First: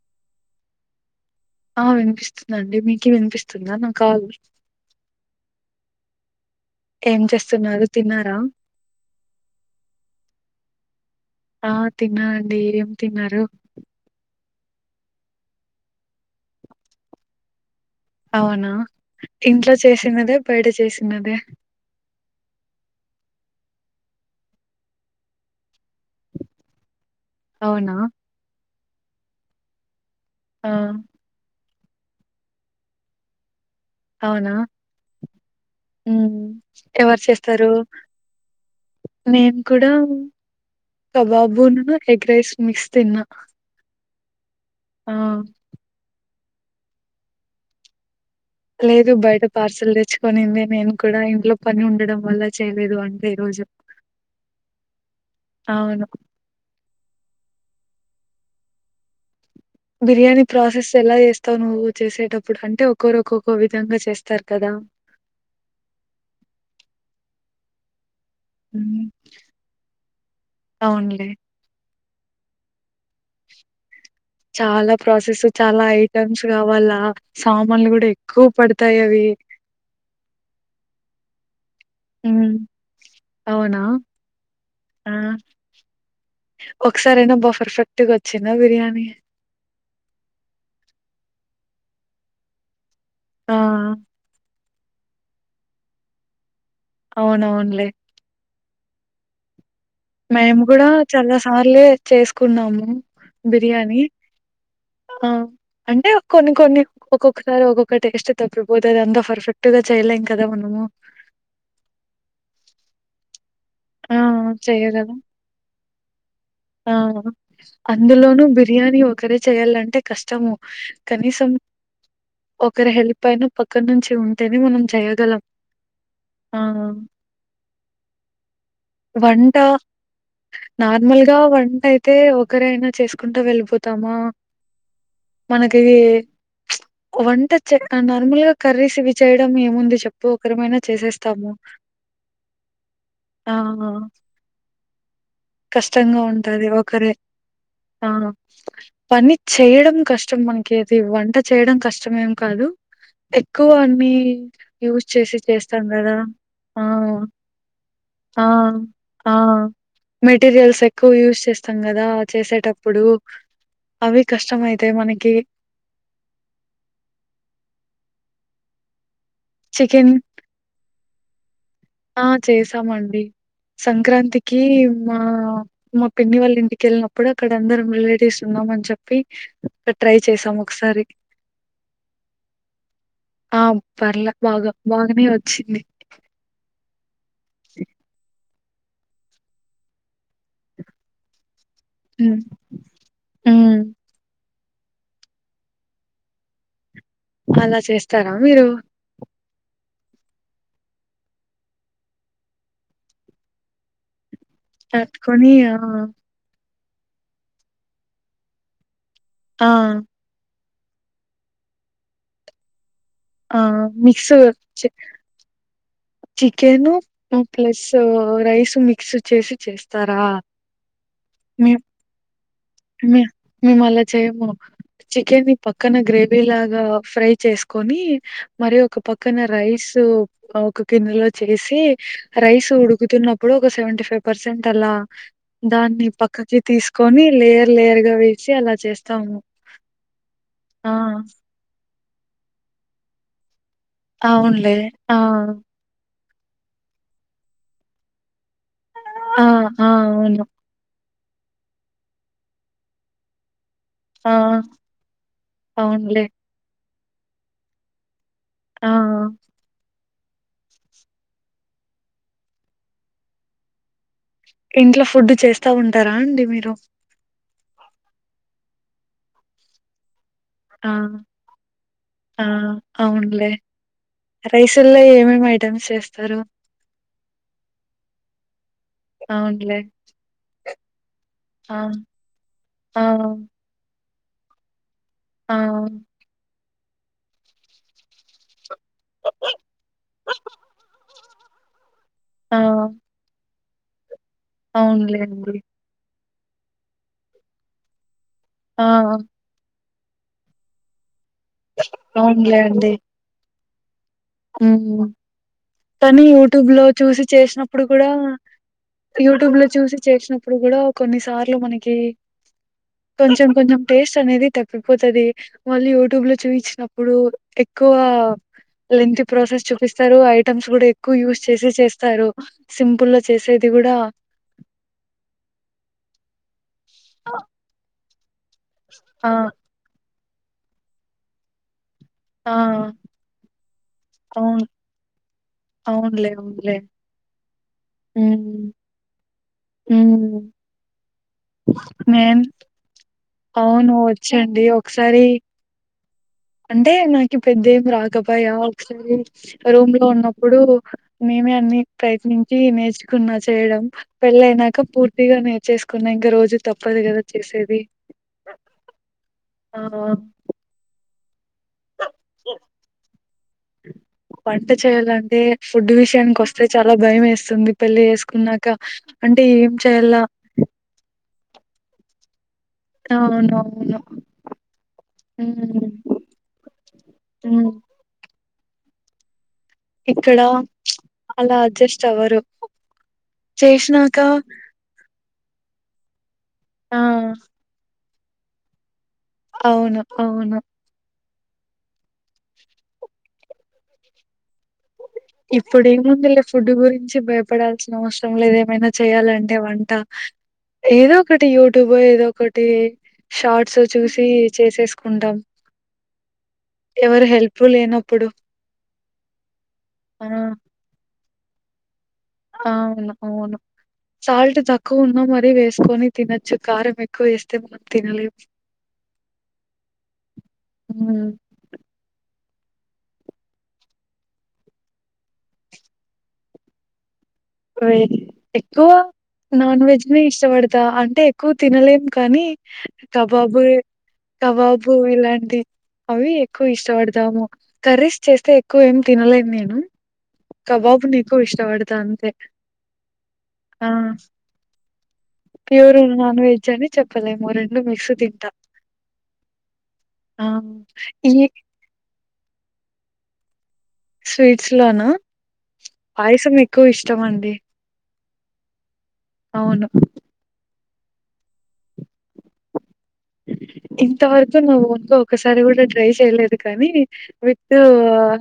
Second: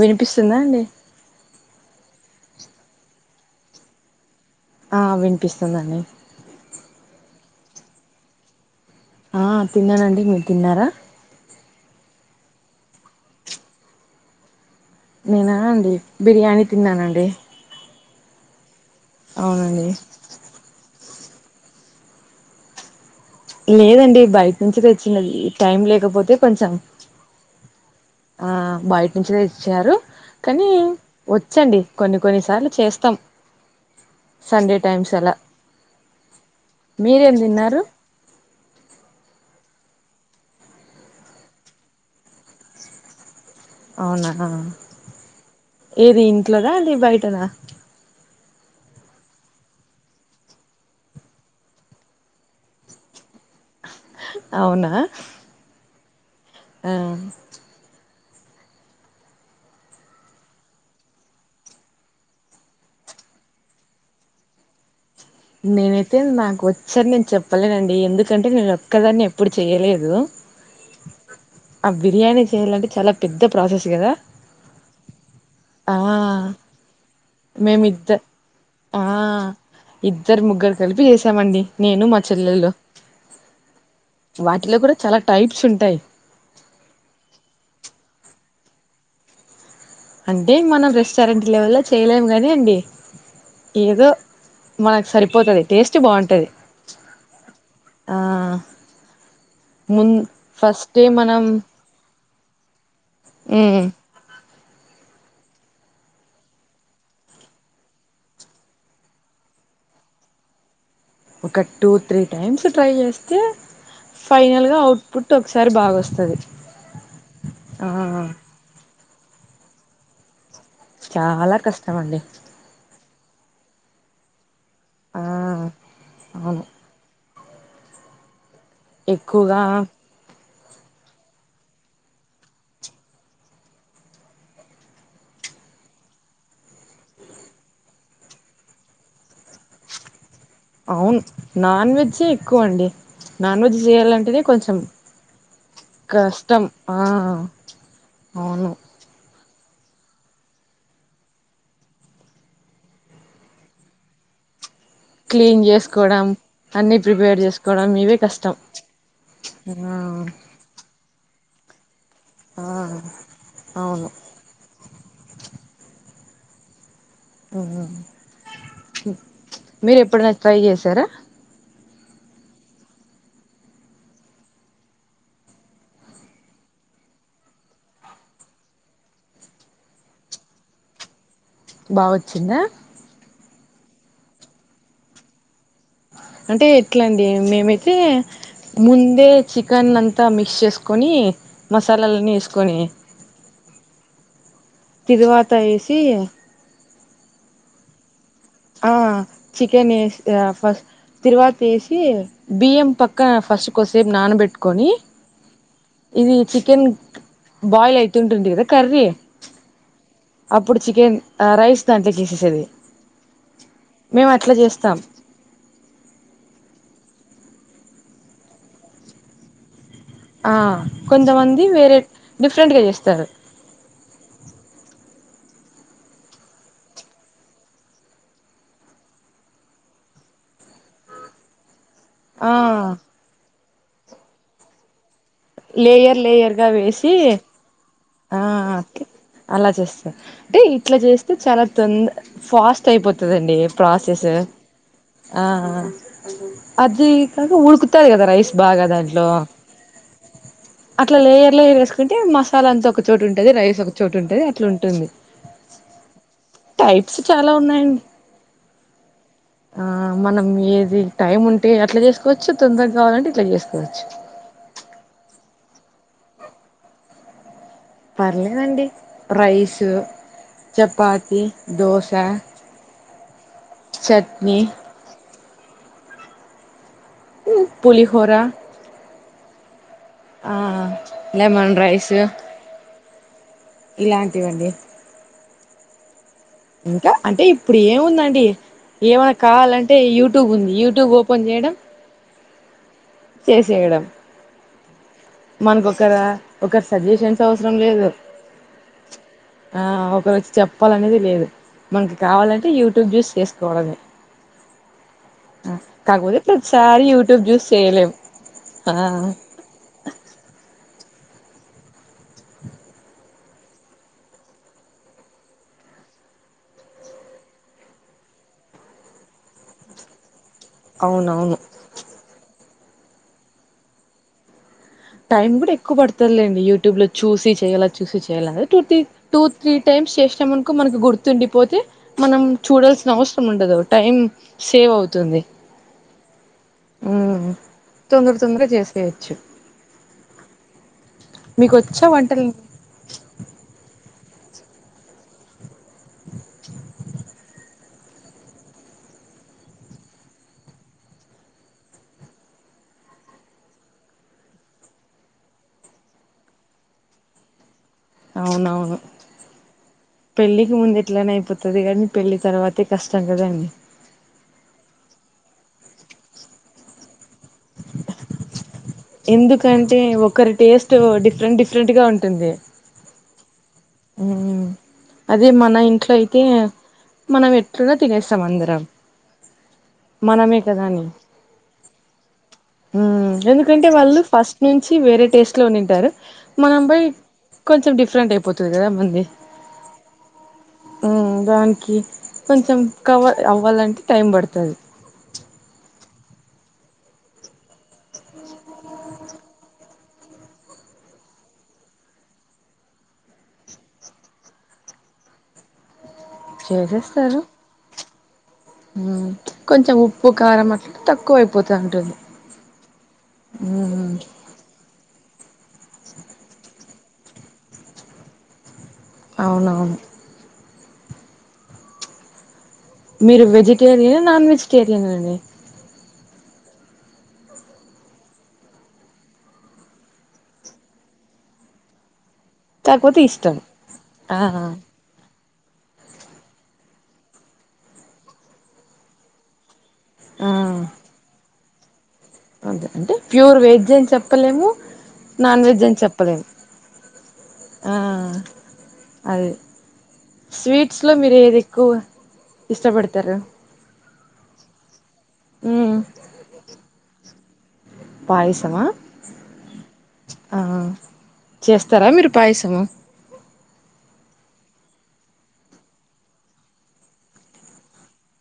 వినిపిస్తుందా అండి ఆ వినిపిస్తుందిండి మీకు వినిపిస్తుందా నా కాల ఆ వినిపిస్తుందండి ఏం చేస్తున్నారు తిన్నారా తిన్నానండి మీరు తిన్నారా ఆ తిన్నానండి ఏం తిన్నారు నేనా అండి బిర్యానీ తిన్నానండి అవునా ఇంట్లో అవునండి చేసినదే బయట చేసి ఇన్నదే లేదండి బయట నుంచి తెచ్చినది టైం లే కాకపోతే కొంచెం అవునా ఆ బయటినుంచి నే ఇచ్చినారు కానీ ఆ వచ్చండి కొన్ని కొన్నిసార్లు చేస్తాం అవునా సండే టైమ్స్ అలా మ్మ్ ఎవరు మీరేం చేస్తారు తిన్నారు నేను కూడా కబాబును ఎగ్ రైస్ మిక్స్ తిన్నా అవునా ఆ ఏది ఇంట్లోన అండి బయటనా లేదు బయట పార్సల్ తెచ్చుకనింది నేను కూడా ఇంట్లో పని ఉండడం వల్ల చేయలేదు అంటే ఈ రోజు అవునా అవును ఆ బిర్యానీ ప్రాసెస్ ఎలా చేస్తావు నువ్వు చేసేటప్పుడు అంటే ఒక్కొరు ఒక్కొక్క విధంగా చేస్తారు కదా నేనైతే నాకు వచ్చని నేను చెప్పలేనండి ఎందుకు ఎందుకంటే నేను హ్మ్ ఒక్కదాన్నే ఎప్పుడు చెయలేదు అవునులే. ఆ బిర్యానీ చేయాలంటే చాలా పెద్ద ప్రాసెస్ కదా చాలా ప్రాసెస్ చాలా ఆ ఐటమ్స్ కావాలా సామాన్లు కూడా మేమిద్ద ఎక్కువ పడతాయి ఆ అవి ఇద్దరు ముగ్గురు కలిపి చేసామండి నేను మా హ్మ్. చెల్లెల్లో అవునా? వాటిలో కూడా ఆ! చాలా టైప్స్ ఉంటాయి చిన్న బిర్యానీ అంటే మనం రెస్టారెంట్ లెవెల్లో చేయలేము గాని అండి ఆ! ఏదో మనకు సరిపోతది టేస్ట్ బాగుంటది అవునవునులే ఆ మున్ మేము కూడా ఫస్టే చాలా మనం సార్లు చేసు కున్నాము మ్ బిర్యానీ ఆ అంటే కొన్ని కొన్ని ఒక్కొక్కసారి ఒక్కొక్క టేస్ట్ తప్పపోతుంది అంత పర్ఫెక్ట్ గా చేయలేం కదా మనము ఒక టూ త్రీ టైమ్స్ ట్రై చేస్తే ఆ! ఫైనల్ గా ఔట్పుట్ ఒకసారి బాగా వస్తుంది తాది ఔను అందులోనూ బిర్యానీ వ అక్కరే చేయాలంటే కష్టము కనీసం చాలా కష్టం అండి ఒక రా హెల్ప్ పైన పక్కన నుంచి ఉంటే అది మనం ఆ చేయగలం అవును ఆ ఎక్కువగా నార్మల్ ఇకా వంట అయితే ఒకరైనా చేసుకుంటా వెళ్ళిపోతామా మనకిది వంట నార్మల్ గా కర్రీస్ ఇవి చేయడం ఏముంది చెప్పు ఒకరమైనా అవును చేసేస్తాము. నాన్ వెజ్ ఎక్కువ అండి ఆ! నాన్ వెజ్ చేయాలంటేనే కొంచెం ఉ కష్టం ఒక ఆ అవును అన్ని చేయడం కష్టం మనకి అది వంట చేయడం కష్టం ఏం కాదు ఎక్కువ అన్ని యూస్ చేసి క్లీన్ చేస్తాం కదా చేసుకోవడం అన్ని ప్రిపేర్ చేసుకోవడం ఇవే ఆ కష్టం ఆ ఆ మెటీరియల్స్ ఎక్కువ యూస్ చేస్తాం కదా ఆ చేసేటప్పుడు అవును అవి కష్టంమయిత తే మనకి ఆఉ మీరు చికెన్ ఎప్పుడైనా ట్రై చేసారా ఆ చేసామండి సంక్రాంతికి మా మ పిన్ని వాళ్ళ ఇంటిక వెళ్ళినప్పుడు అక్కడ అందరం రిలేటివ్స్ ఉన్నామని చెప్పి అక్కడ ట్రై చేశాం ఒకసారి బావొచ్చిందా ఆ పర్లే బాగా బాగానే వచ్చింది అంటే ఎట్లాండి మేమైతే ముందే చికెన్ అంతా మిక్స్ చేసుకొని మసాలాలని ఉమ్ ఏస్కొని ఉమ్ తిరువాత ఏసి అలా చేస్ స్తారా మీరు ఆ చికెన్ ఏస్ ఫస్ తరువాతి వేసి బియ్యం పక్కన ఫస్ట్ కొద్దిసేపు నానబెట్టు తత్ త్కోని ఆ చికెన్ బాయిల్ అయితుంటుంది కద కర్రి ఆ అప్పుడు చికెన్ రైస్ దాంట్లేకి ఏసేసేది ఆ మిక్స్ చ్ చికెన్ ప్లస్ రైస్ మిక్స్ చేసి చేస్ ఆ కొంతమంది వేరే డిఫరెంట్గా చేస్తారు చికెన్ ని పక్కన గ్రేవీ లాగా ఫ్రై చేసుకొని మరి ఒక పక్కన రైస్ ఒక గిన్నెలో చేసి ఆ రైస్ ఉడుకుతున్నప్పుడు ఓ సెవెంటీ ఫైవ్ పర్సెంట్ అలా దాన్ని లేయర్ లేయర్ పక్కకి గా వేసి తీసుకొని లేయర్ లేయర్ గా ఆ వేసి అలా ఒకే చేస్తాము. అలా చేస్తా అంటే ఆ ఇట్లా చేస్తే చాలా తొంద ఫాస్ట్ అయిపో తది అండి అవునులే ఆ అది ఈ కాక ఉడుకుతది ఆది రైస్ బాగా దాంట్లో ఆ ఆ అవును. అట్ల లేయర్ లేయర్ వేసుకుంటే మసాలంత ఒక చోటు ఉంటుది రైస్ ఒక చోటు ఆ ఉంటది అట్లా ఉంటుంది అవునులే టైప్స్ చాల ఉన్నాయండి ఆ ఆ ఆ మనం ఏది టైమ్ ఉంటే అట్లా చేసుకోవచ్చు తొందరగావలంటే ఇట్ల చేసుకోవచ్చు ఇంట్లో ఫుడ్డు చేస్తా ఉంటారా అండి మీరు పర్లేదండి రైసు ఆ ఆ అవునులే చట్నీ రైస్ ల్ల ఏం ఏమే ఐ టమ్స్ చేస్తారు పులిహోర అవునులే ఆ లెమన్ ఆ రైసు ఆ ఇలాంటివండి ఆ ఇంకా అంటే ఇప్పుడు ఏముందండి ఏమైనా కావాలంటే యూట్యూబ్ ఉంది యూట్యూబ్ ఓపెన్ చేయడం ఆ చేసేయడం అవునులె మనకొక్కరా ఒకరు సజెషన్స్ అవసరం లేదు ఆ ఆ ఒకరు వచ్చి చెప్పాలనేది లేదు మనకి కావాలంటే యూట్యూబ్ జూస్ చేస్త గోలాడి కాని యూట్యూబ్ లో ప్రతిసారి చూసి యూట్యూబ్ చేసినప్పుడు కూడా చేయలేం ఆ యూట్యూబ్ లో చూసి చేసినప్పుడు కూడా కొన్నిసార్లు మనకి కొంచెం కొంచెం టేస్ట్ అనేది తప్పిపోతుది వాళ్ళు యూట్యూబ్ లో చూపించినప్పుడు ఎక్కువగా లెంత్ ప్రాసెస్ చూపిస్తారు ఐ ఐటమ్స్ కూడా ఎక్కువ యూస్ అవునవును చేసి చేస్తారు సింపుల్ గా చేసేది కూడా టైమ్ కూడా ఎక్కువ పడతారులేండి యూట్యూబ్ లో చూసి చేయాలలా చూసి ఆ [unintelligible] టూ త్రీ టైమ్స్ చెస్ క్షమణకో మనకి గుర్తుండిపోతే మనం ఆ చూడాల్సిన అవసరం ఉండదు టైం అవును సేవ్ అవుతుంది అవునులే అవునులే తొందర తొందర చేసేయచ్చు మ్ మీకు వచ్చా మేమ్ వంటలు అవును చండి ఒకసారి అంటే నాకీ పెద్ద ఏం రాదు ఇంకబయా ఒకసారి రూమ్ లో ఉన్నప్పుడు మేమే అన్ని ప్రయత్నించి నేర్చుకున్నా చేయడం పెళ్ళ అయినాక పూర్తిగా నేర్చేసుకున్నా ఇంకా రోజు తప్పదు కదా చేసేది అవునవును ఆ పెళ్ళికి ముందె [unintelligible] ఐపోత్ వస్తది కని పెళ్లి తర్వాతే కష్టం కదండి వంట చేయాలంటే ఫుడ్ విషయానికి వస్తే చాలా భయం వేస్తుంది పెళ్లి చేసుకున్నాక అంటే ఏం ఎందుకంటే చేయాల ఒకరి టేస్ట్ డిఫ డిరెంట్ డిఫరెంట్గాంటుంది అవును మ్ అదే మన ఇంట్లో అయితే మనం ఉమ్ ఎట్లుగా తినేస్త సమంద్రం ఇక్కడ మనమే కదా అని అలా అడ్జస్ట్ అవ్వరు మ్మ్ ఎందుకంటే చేసినాక వాళ్ళు ఫస్ట్ నుంచి వేరే టేస్ట్ లో ఉండిఉంటారు మనంపై ఆ కొంచెం డిఫ ఫరెంట్ పొతది కదా బంది అవును అవును మ్మ్ దానికి కొంచెం కవర్ అవ్వాలంటే టైం పడుతది ఇప్పుడు ఏముంది లే ఫుడ్ గురించి భయపడాల్సిన అవసరం లేద ఏమైనా చేయాలంటే వంట ఏదో ఒకటి యూట్యూబ్ ఏదో ఒకటి షార్ట్స్ చూసి చేసేసుకుంటాం ఎవరు హెల్ప్ఫుల్ ఏన ఇప్పుడు మ్మ్ కొంచెం ఉప్పు కారం అట్లా తక్కువ పోయిపోతా అంటంది అవును అవును సాల్ట్ తక్కువ ఉన్నా మరి అది వేసుకొని తినచ్చు కారం ఎక్కువ వేస్తే మనం తినలేము అవునను మ్మ్ మీరు వెజిటేరియన్ నాన్ వెజిటేరియన్ అండి ఎక్కువ నాన్ వెజ్ ని ఇష్టపడతా అంటే ఎక్కువ తినలేము కానీ కాకపోతే ఇష్టం కబాబు ఆ కబాబు ఇలాంటి అవి ఎక్కువ ఇష్టపడతాము కర్రీస్ చేస్తే ఎక్కువ ఏం తినలేను నేను ఆ కబాబుని నికు ఇష్టపడతు త అంతే అదే అంటే ప్యూర్ ఆ వెజ్ అని చెప్పలేము నాన్ వెజ్ అని ప్యూర్ నాన్ చెప్పలేము వెజ్ అని చెప్పలేము రెండు ఆ మిక్స్ తింటా అదే ఆ స్వీట్స్లో ఈ మీరు ఏది ఎక్కువ ఇష్టపడతారు స్వీట్స్ లోన మ్మ్ పాయసం ఎక్కువ ఇష్టం అండి పయసమా అవును ఆ చేస్తారా మీరు పాయసము ఇంతవరకు నా ఓన్ లో ఒకసారి కూడా ట్రై చేయలేదు కానీ విత్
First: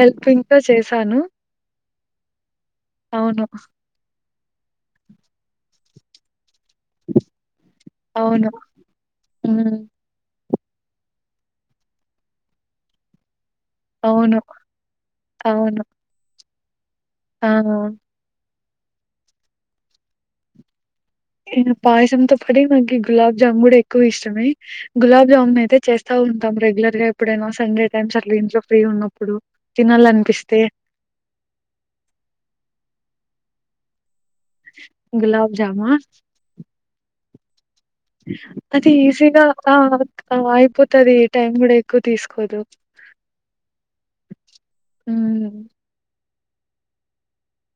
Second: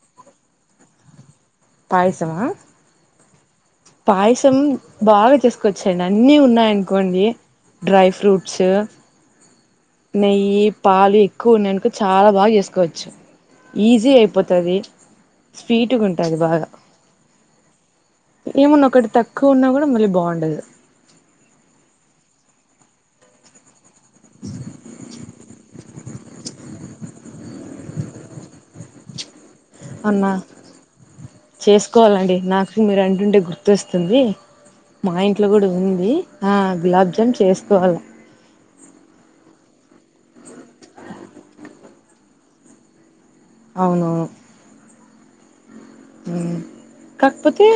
హెల్పింగ్తో చేశాను పయసమా అవును పాయసం బాగా చేసుకొచ్చాడి అన్నిీ ఉన్నాయం ఇంకొన్ని డ్రై ఫ్రూట్ అవును సు హ్మ్. నెయ్యి పాలు ఎక్కువ ఉన్నాయనుకో చాలా బాగా చేసుకోవచ్చు ఈజీ అవును అయిపోతుంది అవును స్పీట్గా ఉంటుంది బాగా ఆ ఏమన్నా ఒకటి తక్కువ ఉన్నా కూడా మళ్ళీ బాగుండదు పాయసంతో పడి మాకి గులాబ్ జామున్ కూడా ఎక్కువ ఇష్టమే గులాబ్ జామున్ అయితే చేస్తా ఉంటాం రెగ్యులర్ గా ఎప్పుడైనా సండే టైమ్స్ అలా ఇంట్లో ఫ్రీ ఉన్నప్పుడు అన్నా తినాలనిపిస్తే చేసుకోవాలండి నాకు మీరు అండుంటే గుర్తు తెస్తుంది మా ఇంట్లో గులాబ్ కూడా జామా ఉంది ఆ గులాబ్జామ్ చేసుకోవాలి అది ఈజీగా అయిపోతుది టైం కూడా ఎక్కువ తీసుకోదు అవును హ కాకపోతే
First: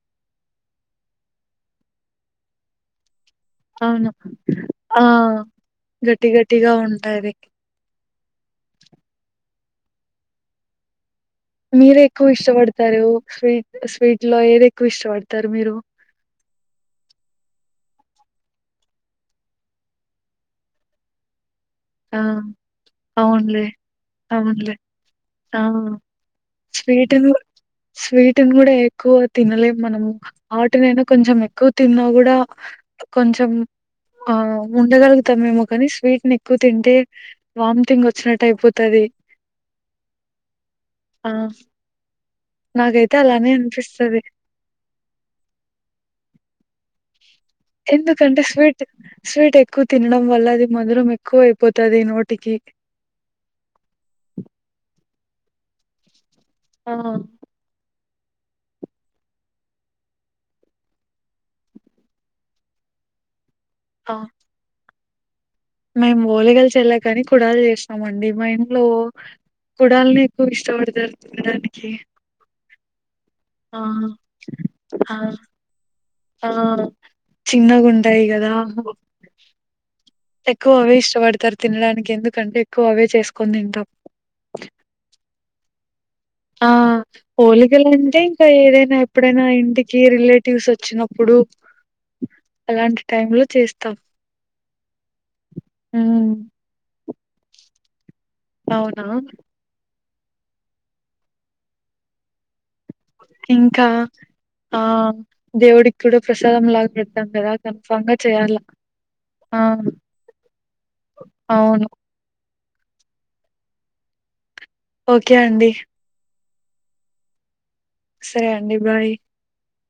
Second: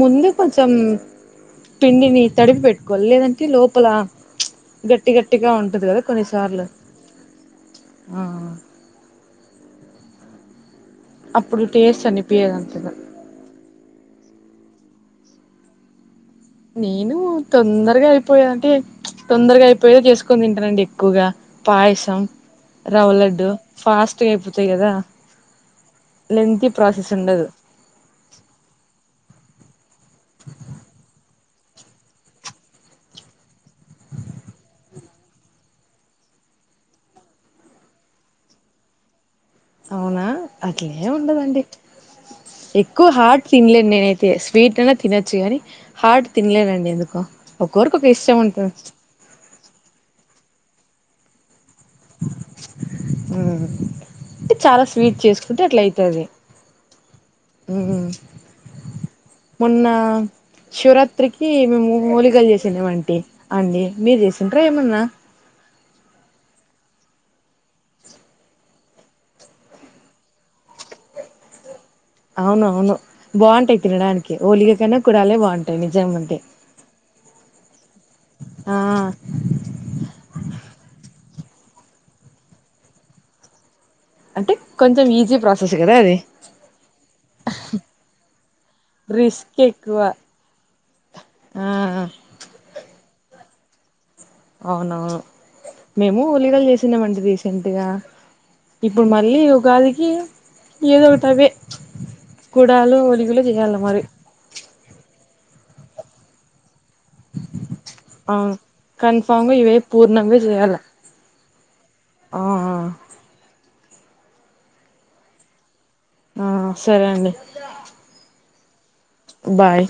ముందు కొంచెం పిండిని తడిపి పెట్టుకోవాలి లేదంటే లోపల అవును ఆ గట్టి గట్టిగా ఉంటది కదా గటి కొన్నిసార్లు గటిగా ఉంటాయి ఆ అప్పుడు మీరే టేస్ట్ ఎక్కువ అనిపియదు అంతగా ఇష్టపడతారు స్వీట్ స్వీట్ లో ఏద ఎక్కువ ఇష్టపడతారు మీరు నేను తొందరగా అయిపోయాే అంటే తొందరగా అయిపోయేదో చేసుకొని తింటానండి ఎక్కువగా ఆ పాయసం రవ్వ లడ్డు అవునులే ఫాస్ట్గా అయిపోతాయి అవునులే కదా ఆ లెంతీ ప్రాసెస్ స్వీటుని ఉండదు స్వీటుని కూడా ఎక్కువ తినలేము మనము ఆటినైనా కొంచెం ఎక్ ఎక్కువ తిన్నా కూడా కొంచెం ఆ ఉండగలుగుతామేమో కానీ స్వీట్ ని ఎక్కువ తింటే వామిటింగ్ వచ్చినట్టు అయిపోతుది అవునా అట్లే ఉండదండి ఎక్కువ నాకైతే హార్ట్ అలానే తినలేను అనిపిస్తది. నేనయితే స్వీట్ అనా తినొచ్చు గాని హార్ట్ తినలే ండి ఎందుకో ఒక్కొరికి ఒక ఇష్టం ఎందుకంటే ఉంటుంది స్వీట్ స్వీట్ ఎక్కువ తినడం వల్ల అది మధరు ఎకువ ఇ చాలా స్వీట్ చేసుకుంటే అట్ల అయితది ఆ ఉమ్. మొన్న శివరాత్రికి మేము హోలికలు చేసాం ఏమంటి అండి ఆ! మీరు చేసంటార ఏమన్నా మేము ఓలిగాలు చేల్లే కానీ కుడాలు చేసినామ అండి మా ఇంట్లో కుడాలని ఎక్కువ ఇష్టపడతారు తినడానికి అవును అవును ఆ! బాగుంటాయి తినడానికి ఓలికకైనా ఆ! కురాలే బాగుంటాయి నిజం అంటే ఆ చిన్నగుంటాయి కదా ఆ ఎక్కువ అవే ఇష్టపడతారు తినడానికి ఎందుకంటే ఎక్కువ అవే చేసుకుని తింటాం అంటే కొంచెం ఈజీ ప్రాసెస్ కదా అది ఆ హోలికలు అంటే ఇంకా ఏదైనా ఎప్పుడైనా రిస్క్ ఇంటికి ఎక్కువ రిలేటివ్స్ వచ్చినప్పుడు ఆ అలాంటి టై లో చేస్తాం అవునా మేము హ్మ్ ఉలిగలు చేసినామండి రీసెంట్గా అవునా ఇప్పుడు మళ్ళీ ఉగాదికి ఏదో ఒకటవే కుడాలు ఒలిగులు చేయాల ఇంకా మరి ఆ దేవుడికి కూడా ప్రసాదంలా చెద్దాం కదా కన్ఫాంగా అవును చేయాల కన్ఫామ్గా ఆ ఇవే పూర్ణంగా చేయాల అవును ఆ ఓకే అండి ఆ సరే అండి సరే అండి బాయ్ బాయ్